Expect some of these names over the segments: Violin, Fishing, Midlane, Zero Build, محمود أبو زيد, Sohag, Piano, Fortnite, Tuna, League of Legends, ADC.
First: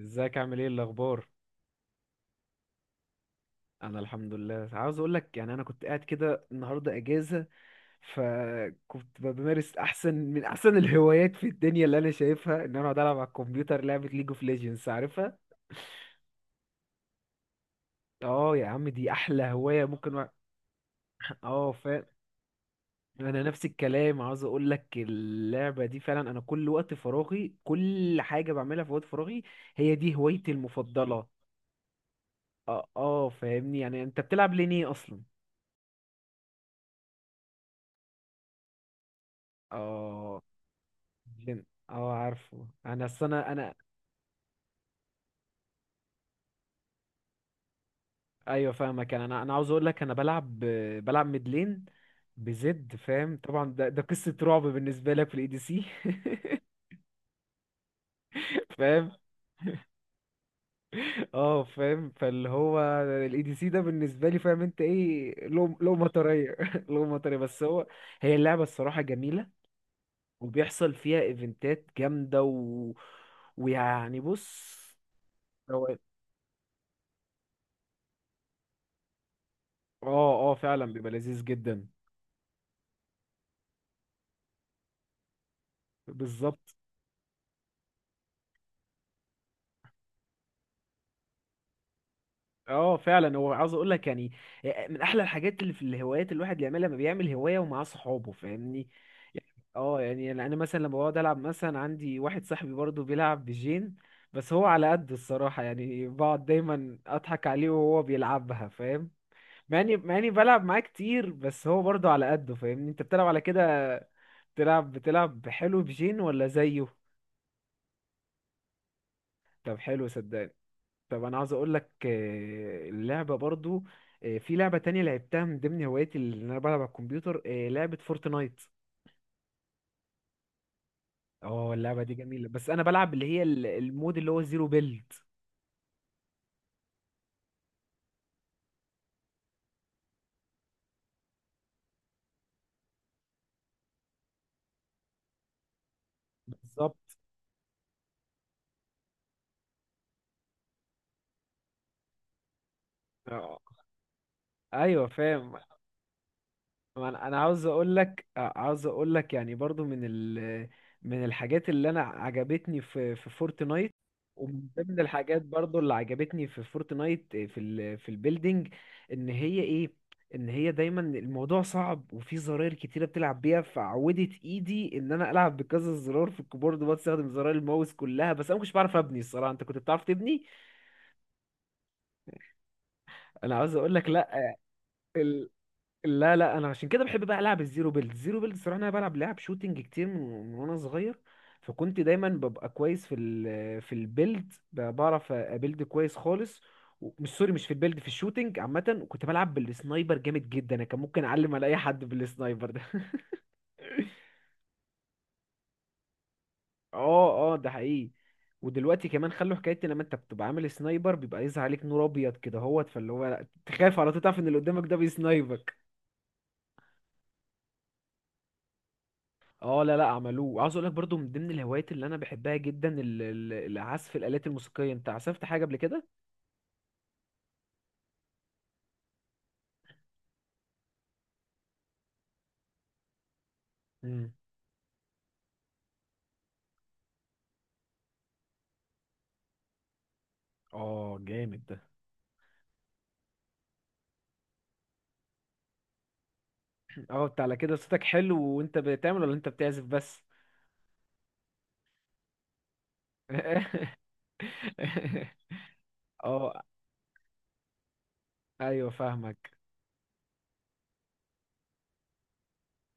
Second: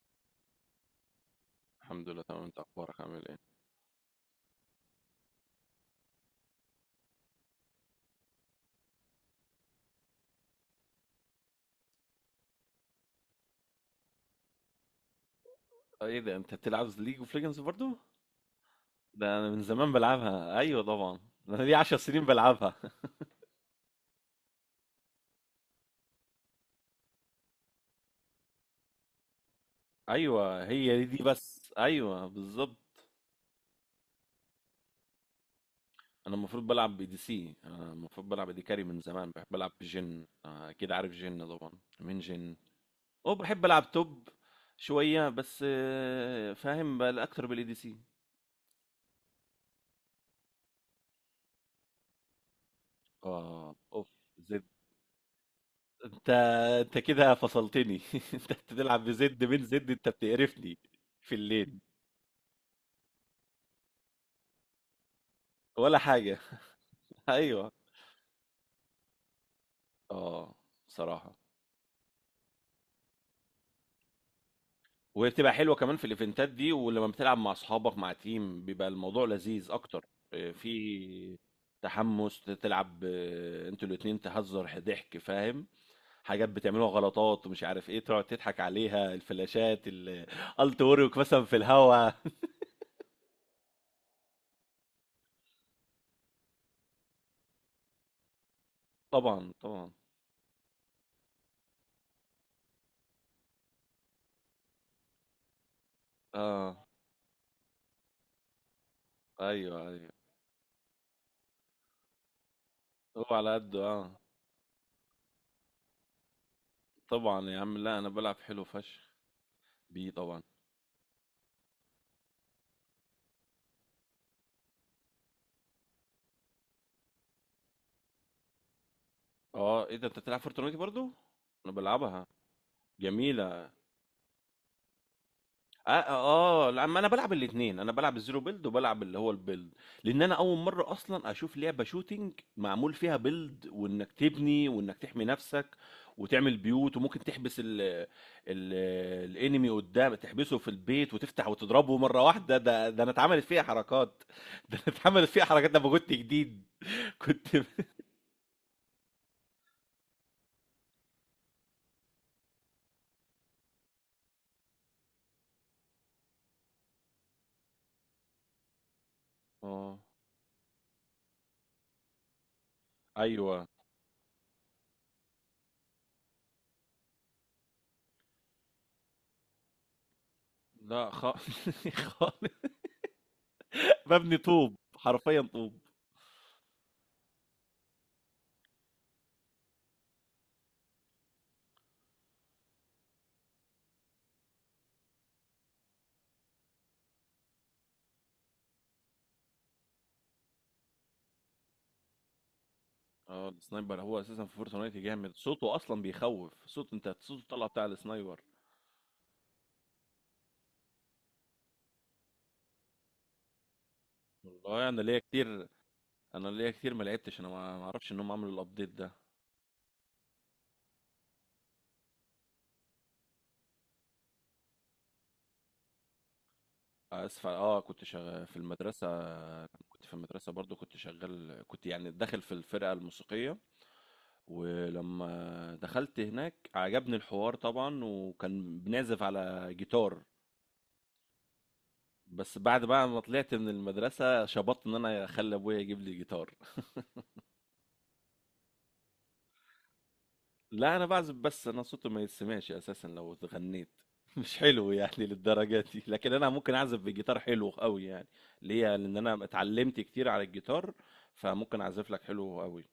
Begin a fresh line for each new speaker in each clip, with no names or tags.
ازيك عامل ايه الاخبار؟
الحمد لله تمام. انت اخبارك عامل ايه؟
انا الحمد لله. عاوز اقول لك، يعني انا كنت قاعد كده النهارده اجازه. فكنت بمارس احسن من احسن الهوايات في الدنيا، اللي انا شايفها ان انا اقعد العب على الكمبيوتر لعبه ليج اوف ليجندز، عارفها؟
ايه ده، انت بتلعب ليج اوف ليجندز برضو؟
اه يا عم، دي
ده
احلى
انا من
هوايه
زمان
ممكن
بلعبها، ايوه طبعا. ده انا
اه،
لي 10
فاهم.
سنين بلعبها.
انا نفس الكلام. عاوز اقول لك، اللعبه دي فعلا انا كل وقت فراغي، كل حاجه بعملها في وقت فراغي. هي دي هوايتي
ايوه هي دي،
المفضله.
بس ايوه
اه،
بالظبط.
اه، فاهمني. يعني انت بتلعب ليه اصلا؟
انا المفروض بلعب بي دي سي، انا المفروض بلعب دي كاري. من زمان بحب العب بجن.
اه.
اكيد عارف جن
جن.
طبعا.
اه،
من جن.
عارفه. انا اصل
او
انا
بحب
انا
العب توب شويه بس. فاهم بقى اكتر بالاي دي سي.
ايوه، فاهمك. يعني انا عاوز اقول لك انا بلعب. بلعب ميدلين. بزد، فاهم طبعا.
اه
ده
اوف.
قصة رعب بالنسبة لك في الاي دي سي.
انت انت كده فصلتني. انت بتلعب
فاهم.
بزد؟ من زد انت بتقرفني في
اه،
الليل.
فاهم. فاللي هو الاي دي سي ده بالنسبة لي، فاهم انت ايه، لو
ولا حاجه.
مطرية. لو مطرية. بس
ايوه
هو هي اللعبة الصراحة جميلة.
اه
وبيحصل فيها
صراحه.
ايفنتات جامدة ويعني، بص.
وهي بتبقى حلوه
هو.
كمان في الايفنتات دي، ولما بتلعب مع اصحابك مع تيم بيبقى الموضوع لذيذ اكتر.
اه، اه،
اه،
فعلا بيبقى
في
لذيذ جدا.
تحمس تلعب. اه، انتوا الاتنين تهزر، ضحك فاهم، حاجات
بالظبط.
بتعملوها، غلطات ومش عارف ايه، تقعد تضحك عليها. الفلاشات الالت مثلا في الهوا.
اه، فعلا. هو عاوز اقول لك، يعني من احلى الحاجات اللي في الهوايات الواحد اللي يعملها لما بيعمل هوايه ومعاه صحابه، فاهمني؟ يعني.
طبعا طبعا.
اه، يعني انا مثلا لما بقعد العب مثلا، عندي واحد صاحبي برضه بيلعب بجين. بس هو على قد الصراحه، يعني بقعد
اه
دايما اضحك عليه وهو بيلعبها، فاهم؟ مع
ايوه
اني
ايوه.
مع اني بلعب معاه كتير، بس هو برضه على قده، فاهمني؟ انت بتلعب
هو
على
على
كده،
قده اه.
بتلعب حلو بجين ولا زيه؟
طبعا يا عم، لا انا بلعب حلو فشخ
طب حلو،
بيه طبعا.
صدقني. طب، انا عاوز اقول لك اللعبه برضو. في لعبه تانية لعبتها من ضمن هواياتي اللي انا بلعب على الكمبيوتر، لعبه فورتنايت.
اه، ايه ده انت بتلعب فورتنايت برضو؟
اه،
انا
اللعبه دي
بلعبها،
جميله. بس انا بلعب اللي هي
جميله.
المود اللي هو زيرو بيلد.
اه اه. لا ما انا بلعب الاثنين، انا بلعب الزيرو بيلد وبلعب اللي هو البيلد. لان انا اول مره اصلا اشوف لعبه شوتينج معمول فيها بيلد، وانك تبني وانك تحمي نفسك وتعمل
بالظبط.
بيوت وممكن تحبس ال الانمي قدام، تحبسه في البيت وتفتح وتضربه مره واحده. ده ده انا اتعملت
اه،
فيها حركات. ده انا
ايوه،
اتعملت فيها
فاهم.
حركات لما كنت جديد.
ما انا أنا
كنت
عاوز اقول لك، عاوز اقول لك يعني برضو من الحاجات اللي انا عجبتني في فورتنايت. ومن ضمن الحاجات برضو اللي عجبتني في فورتنايت في البيلدينج. ان هي ايه،
آه.
ان هي دايما الموضوع صعب وفي زراير كتيره بتلعب بيها،
أيوه.
فعودت ايدي ان انا العب بكذا زرار في الكيبورد، بستخدم زراير الماوس كلها. بس انا مش بعرف ابني الصراحه. انت كنت بتعرف تبني؟
لأ خ خالص.
انا عاوز اقول لك،
مبني
لا،
طوب، حرفيًا طوب.
لا، لا، انا عشان كده بحب بقى العب الزيرو بيلد. الصراحه انا بلعب لعب شوتينج كتير، من وانا صغير. فكنت دايما ببقى كويس في البيلد، بعرف ابيلد كويس خالص. مش، سوري، مش في البيلد، في الشوتينج عامه. وكنت بلعب بالسنايبر جامد جدا. انا كان ممكن اعلم على اي حد بالسنايبر ده.
السنايبر هو أساسًا في فورتنايت جامد، صوته أصلًا بيخوّف، صوت أنت صوته
اه، اه، ده
طالع بتاع
حقيقي.
السنايبر.
ودلوقتي كمان خلوا حكايه، إن لما انت بتبقى عامل سنايبر بيبقى يظهر عليك نور ابيض كده هوت، فاللي هو تخاف على طول، تعرف ان اللي قدامك
والله
ده
أنا ليّا
بيسنايبر.
كتير أنا ليّا كتير ما لعبتش، أنا ما أعرفش إن هم عملوا الupdate ده.
اه، لا، لا، عملوه. عاوز اقول لك برضو من ضمن الهوايات اللي انا بحبها جدا العزف، الالات الموسيقيه. انت عزفت حاجه قبل كده؟
آسف ع كنت شغا في المدرسة، كنت في المدرسة برضه، كنت شغّال، كنت يعني داخل في الفرقة الموسيقية،
امم
ولمّا دخلت هناك عجبني الحوار طبعًا، وكان بنعزف على جيتار.
اه، جامد ده.
بس بعد بقى ما طلعت من المدرسة شبطت ان انا اخلي ابويا يجيب لي جيتار.
اه، انت على كده صوتك حلو. وانت بتعمل ولا انت بتعزف بس؟
لا انا بعزف بس، انا صوتي ما يتسمعش اساسا لو غنيت. مش حلو يعني للدرجة دي، لكن انا
اه،
ممكن اعزف بجيتار حلو قوي يعني.
ايوه،
ليه؟ لان انا
فاهمك.
اتعلمت كتير على الجيتار، فممكن اعزف لك حلو قوي.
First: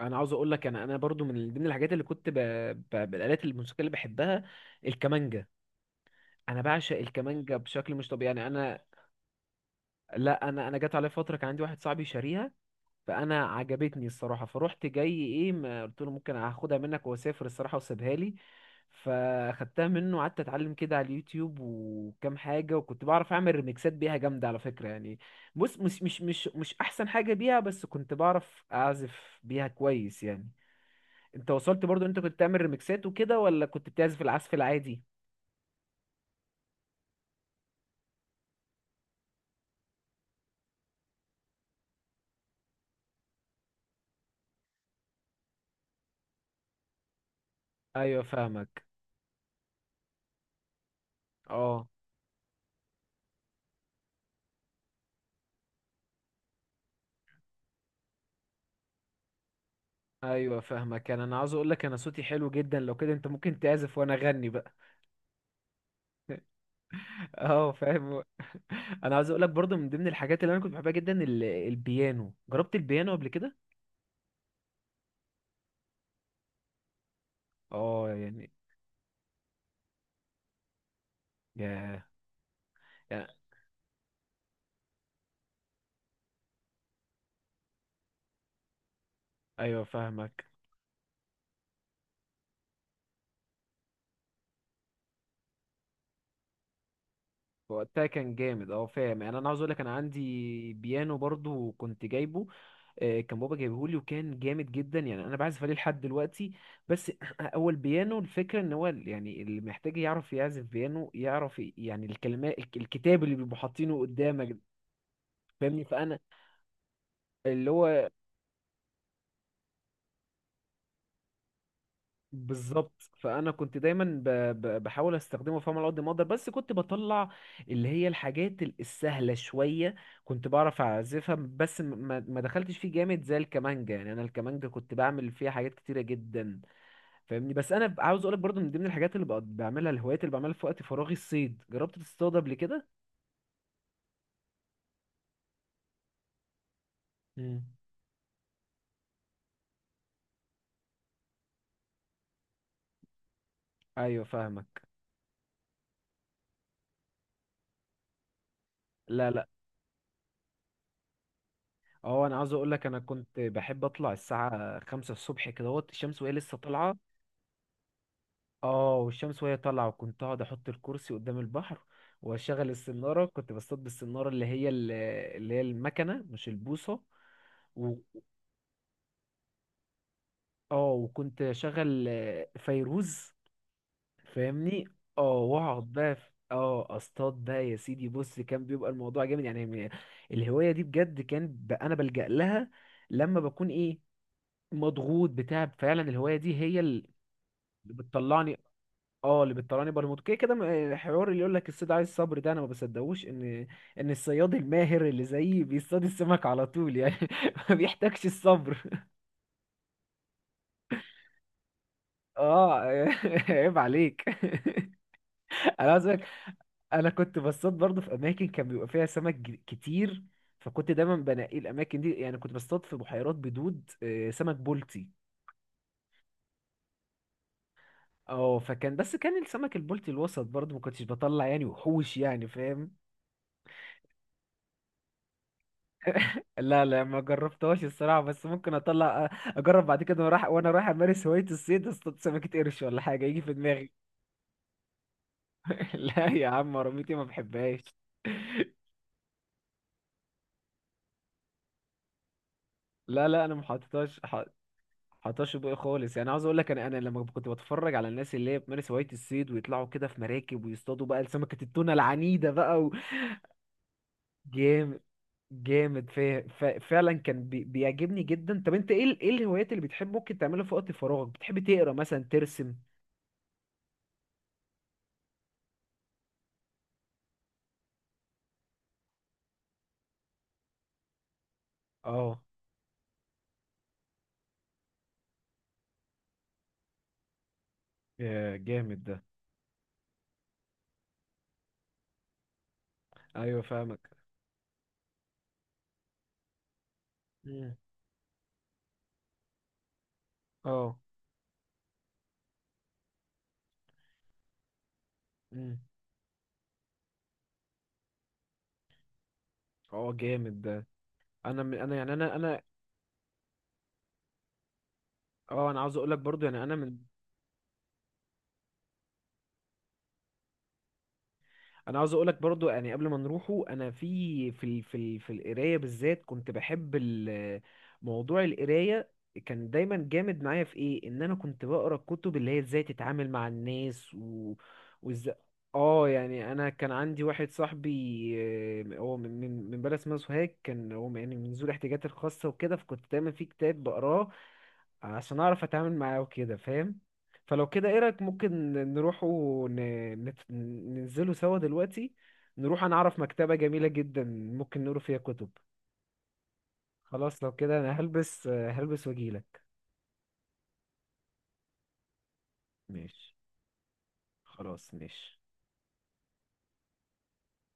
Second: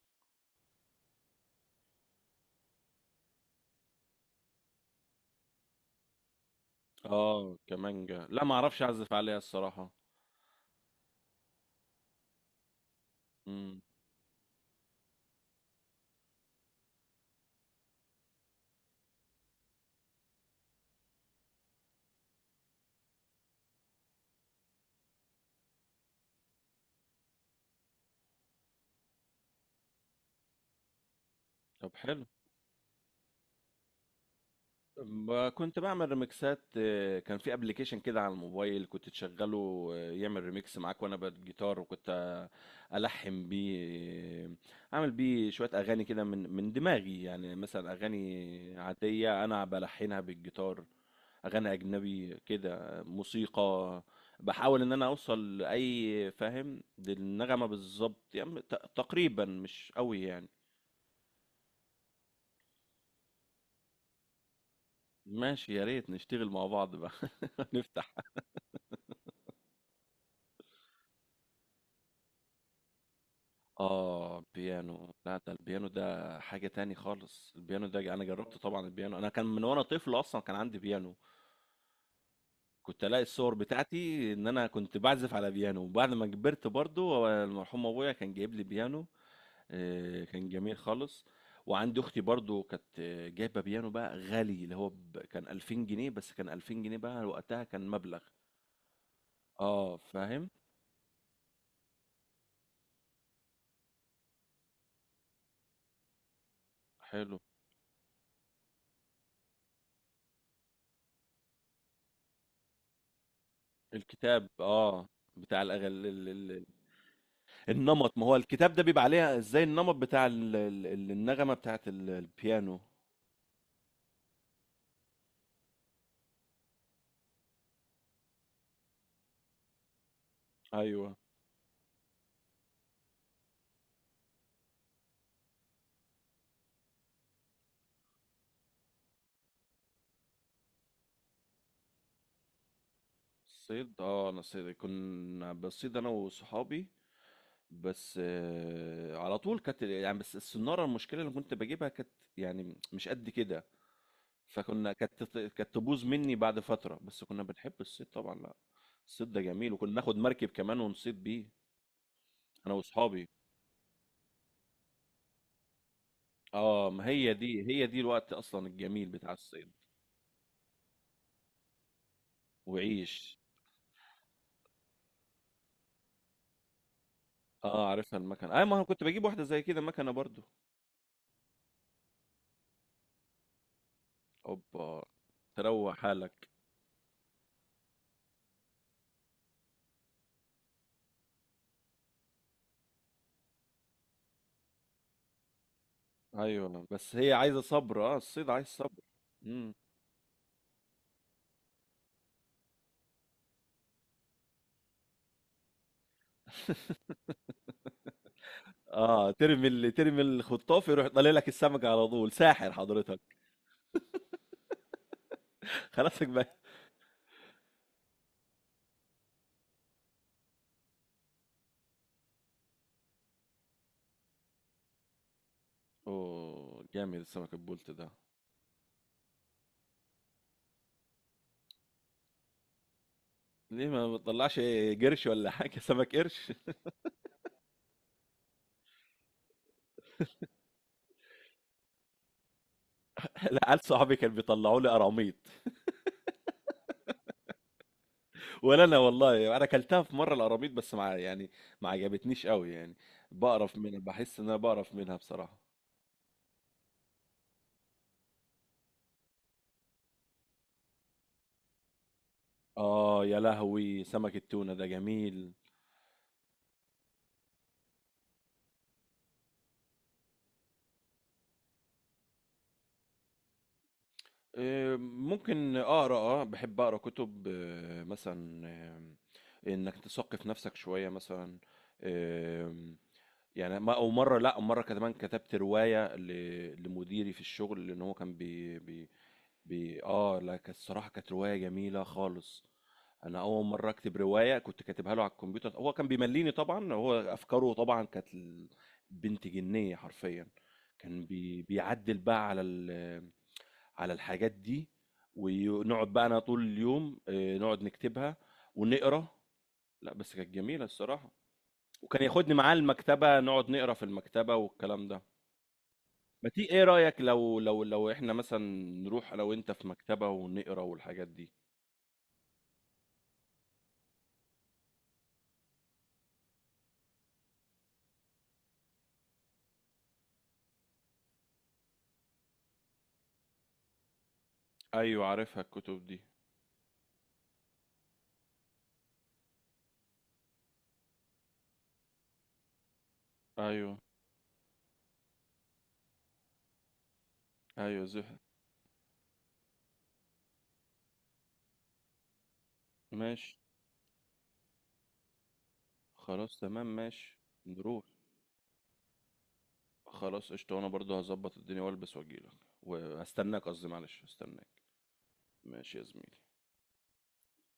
انا عاوز اقول لك انا برضو من ضمن الحاجات اللي كنت بالالات الموسيقيه اللي بحبها، الكمانجه. انا بعشق الكمانجه
اه
بشكل مش
كمانجا،
طبيعي،
لا
يعني
ما
انا.
اعرفش اعزف عليها الصراحة.
لا، انا جت عليا فتره كان عندي واحد صاحبي شاريها. فانا
امم.
عجبتني الصراحه، فروحت جاي ايه، ما قلت له ممكن هاخدها منك واسافر الصراحه، وسيبها لي. فاخدتها منه وقعدت اتعلم كده على اليوتيوب وكام حاجه، وكنت بعرف اعمل ريميكسات بيها جامده على فكره يعني. بص، مش احسن حاجه بيها، بس كنت بعرف اعزف بيها كويس يعني. انت وصلت
طب
برضو؟ انت
حلو.
كنت تعمل ريميكسات وكده ولا كنت بتعزف العزف العادي؟
كنت بعمل ريمكسات. كان في ابلكيشن كده على الموبايل كنت تشغله، يعمل ريمكس معاك وانا بالجيتار، وكنت الحن بيه. آه، اعمل بيه شوية اغاني كده من دماغي يعني، مثلا
ايوه،
اغاني
فاهمك.
عادية انا بلحنها بالجيتار، اغاني
اه،
اجنبي كده، موسيقى. بحاول ان انا اوصل لاي فاهم للنغمة بالظبط يعني، تقريبا مش قوي يعني.
ايوه، فاهمك. انا عاوز اقول لك انا صوتي حلو جدا. لو كده انت ممكن تعزف وانا اغني.
ماشي، يا ريت نشتغل مع بعض بقى.
اه،
نفتح
فاهم. انا عايز اقول لك برضو من ضمن الحاجات اللي انا كنت بحبها جدا البيانو. جربت البيانو قبل كده؟
آه بيانو. لا ده البيانو ده حاجة تاني خالص. البيانو ده
اه،
أنا
يعني.
جربت طبعا البيانو، أنا كان من وأنا طفل أصلا كان عندي بيانو.
يا
كنت ألاقي
يا
الصور بتاعتي إن أنا كنت بعزف على بيانو، وبعد ما كبرت برضو هو المرحوم أبويا كان جايب لي بيانو.
ايوه، فاهمك.
كان جميل خالص. وعندي أختي برضو كانت جايبة بيانو بقى غالي، اللي هو كان 2000 جنيه. بس كان 2000 جنيه بقى وقتها كان
وقتها
مبلغ.
كان جامد. اه، فاهم. يعني انا عاوز اقول لك انا
آه فاهم.
عندي بيانو برضو كنت جايبه. كان بابا جايبهولي وكان جامد جدا، يعني انا بعزف عليه لحد دلوقتي. بس
حلو.
هو البيانو الفكره ان هو يعني اللي محتاج يعرف يعزف بيانو، يعرف يعني الكلمات، الكتاب اللي بيبقوا حاطينه
الكتاب
قدامك،
آه، بتاع
فاهمني. فانا
الأغاني.
اللي هو
النمط، ما هو الكتاب ده بيبقى عليها ازاي، النمط بتاع النغمة بتاعت البيانو.
بالظبط، فانا كنت دايما بحاول استخدمه، فاهم، على قد ما اقدر، بس كنت بطلع اللي هي الحاجات السهله شويه. كنت بعرف
ايوه.
اعزفها. بس ما دخلتش فيه جامد زي الكمانجا. يعني انا الكمانجا كنت بعمل فيها حاجات كتيره جدا، فاهمني. بس انا عاوز اقولك برضو من ضمن الحاجات اللي بقعد بعملها، الهوايات اللي بعملها في وقت فراغي، الصيد. جربت تصطاد قبل كده؟
صيد، اه انا صيد كنا بصيد انا وصحابي،
مم.
بس على طول كانت يعني، بس السنارة المشكلة اللي كنت بجيبها كانت يعني مش قد كده،
ايوه، فاهمك.
فكنا كانت كانت تبوظ مني بعد فترة، بس كنا بنحب الصيد طبعا. لا
لا،
الصيد ده
لا،
جميل، وكنا ناخد مركب كمان ونصيد بيه
اه، انا عاوز اقول
انا
لك، انا
واصحابي.
كنت بحب اطلع الساعه 5 الصبح، كدهوت الشمس وهي لسه
اه
طالعه.
ما هي دي، هي دي الوقت اصلا
اه،
الجميل بتاع
والشمس وهي
الصيد
طالعة، وكنت اقعد احط الكرسي قدام البحر، واشغل السنارة.
وعيش.
كنت بصطاد بالسنارة اللي هي اللي هي المكنة، مش البوصة.
اه
و...
عارفها المكنة، اي ما انا كنت بجيب واحدة زي كده مكنة برضو.
اه، وكنت اشغل فيروز، فاهمني.
اوبا،
اه، واقعد
تروق
بقى
حالك.
اه، اصطاد بقى يا سيدي. بص، كان بيبقى الموضوع جامد يعني. الهواية دي بجد كان انا بلجأ لها لما بكون ايه، مضغوط بتاع. فعلا الهواية دي هي
ايوه
اللي
بس هي عايزة صبر، اه الصيد
بتطلعني.
عايز صبر.
اه، اللي
امم.
بتطلعني برموت كده كده. الحوار اللي يقول لك الصيد عايز صبر ده، انا ما بصدقوش ان الصياد الماهر اللي زيي بيصطاد السمك على طول يعني. ما بيحتاجش الصبر.
اه ترمي، اللي ترمي الخطاف يروح طالع لك السمكة على طول. ساحر
اه.
حضرتك.
عيب عليك. انا عايز أقولك،
خلاصك بقى.
انا كنت بصطاد برضه في اماكن كان بيبقى فيها سمك كتير. فكنت دايما بنقي الاماكن دي، يعني كنت بصطاد في بحيرات بدود، سمك بولتي.
اوه جامد السمك البولت ده.
اه، فكان، بس كان السمك البولتي الوسط برضه ما كنتش بطلع يعني وحوش يعني، فاهم؟
ليه ما بتطلعش قرش ولا حاجة، سمك قرش؟
لا، لا، ما جربتهاش الصراحة. بس ممكن اطلع اجرب بعد كده. وانا رايح امارس هواية الصيد اصطاد سمكة قرش ولا حاجة يجي في
لا عيال
دماغي.
صحابي كانوا بيطلعوا لي قراميط.
لا يا عم، رميتي ما بحبهاش.
ولا انا والله، انا اكلتها في مرة القراميط بس مع يعني، ما عجبتنيش قوي يعني،
لا، لا، انا ما
بقرف منها،
حطيتهاش.
بحس ان انا بقرف منها
حطيتهاش في
بصراحة.
بقى خالص. يعني عاوز اقول لك، انا لما كنت بتفرج على الناس اللي هي بتمارس هواية الصيد ويطلعوا كده في مراكب ويصطادوا بقى سمكة التونة العنيدة بقى
آه يا لهوي سمك التونة ده
جامد.
جميل.
جامد. فعلا كان بيعجبني جدا. طب انت ايه ايه الهوايات اللي بتحب ممكن تعملها في وقت فراغك؟ بتحب تقرا مثلا، ترسم؟
ممكن أقرأ آه، بحب أقرأ كتب، مثلا إنك تثقف نفسك شوية مثلا.
اه.
آه، يعني ما أو مرة، لأ مرة كمان كتبت رواية لمديري في الشغل، لأن هو كان
يا،
بي
جامد
بي...
ده.
اه لا كانت الصراحة كانت رواية جميلة خالص. انا
ايوه،
اول مرة
فاهمك.
اكتب رواية، كنت كاتبها له على الكمبيوتر، هو كان بيمليني طبعا، هو افكاره
مم.
طبعا كانت بنت جنية حرفيا.
اه.
كان بي... بيعدل بقى على ال... على الحاجات دي،
مم.
ونقعد بقى انا طول اليوم، نقعد نكتبها ونقرا.
اه،
لا بس كانت
جامد
جميلة
ده.
الصراحة.
انا يعني
وكان
انا
ياخدني
انا
معاه المكتبة نقعد نقرا في المكتبة والكلام ده.
اه، انا عاوز اقول لك برضو
ما
يعني
تي ايه رأيك، لو لو احنا مثلا نروح انا وانت في مكتبة ونقرا والحاجات دي؟
انا عاوز اقولك برضو، يعني قبل ما نروحه، انا في القرايه بالذات كنت بحب موضوع القرايه. كان دايما جامد معايا في ايه، ان انا كنت بقرا الكتب اللي هي ازاي تتعامل مع الناس، و
أيوه
وازاي.
عارفها الكتب
اه،
دي.
يعني انا كان عندي واحد صاحبي، هو من بلد اسمها سوهاج. كان هو يعني من ذوي الاحتياجات الخاصه وكده، فكنت دايما في كتاب
أيوه
بقراه عشان اعرف اتعامل معاه وكده، فاهم. فلو كده، ايه
أيوه
رايك
زهق.
ممكن نروح ننزله سوا دلوقتي. نروح، انا اعرف مكتبة
ماشي.
جميلة جدا ممكن نقرا فيها كتب.
خلاص تمام ماشي.
خلاص، لو كده انا
نروح.
هلبس واجيلك.
خلاص قشطة، وأنا برضه هظبط الدنيا وألبس وأجيلك
ماشي،
وهستناك. قصدي معلش هستناك.
خلاص ماشي.
ماشي يا زميلي.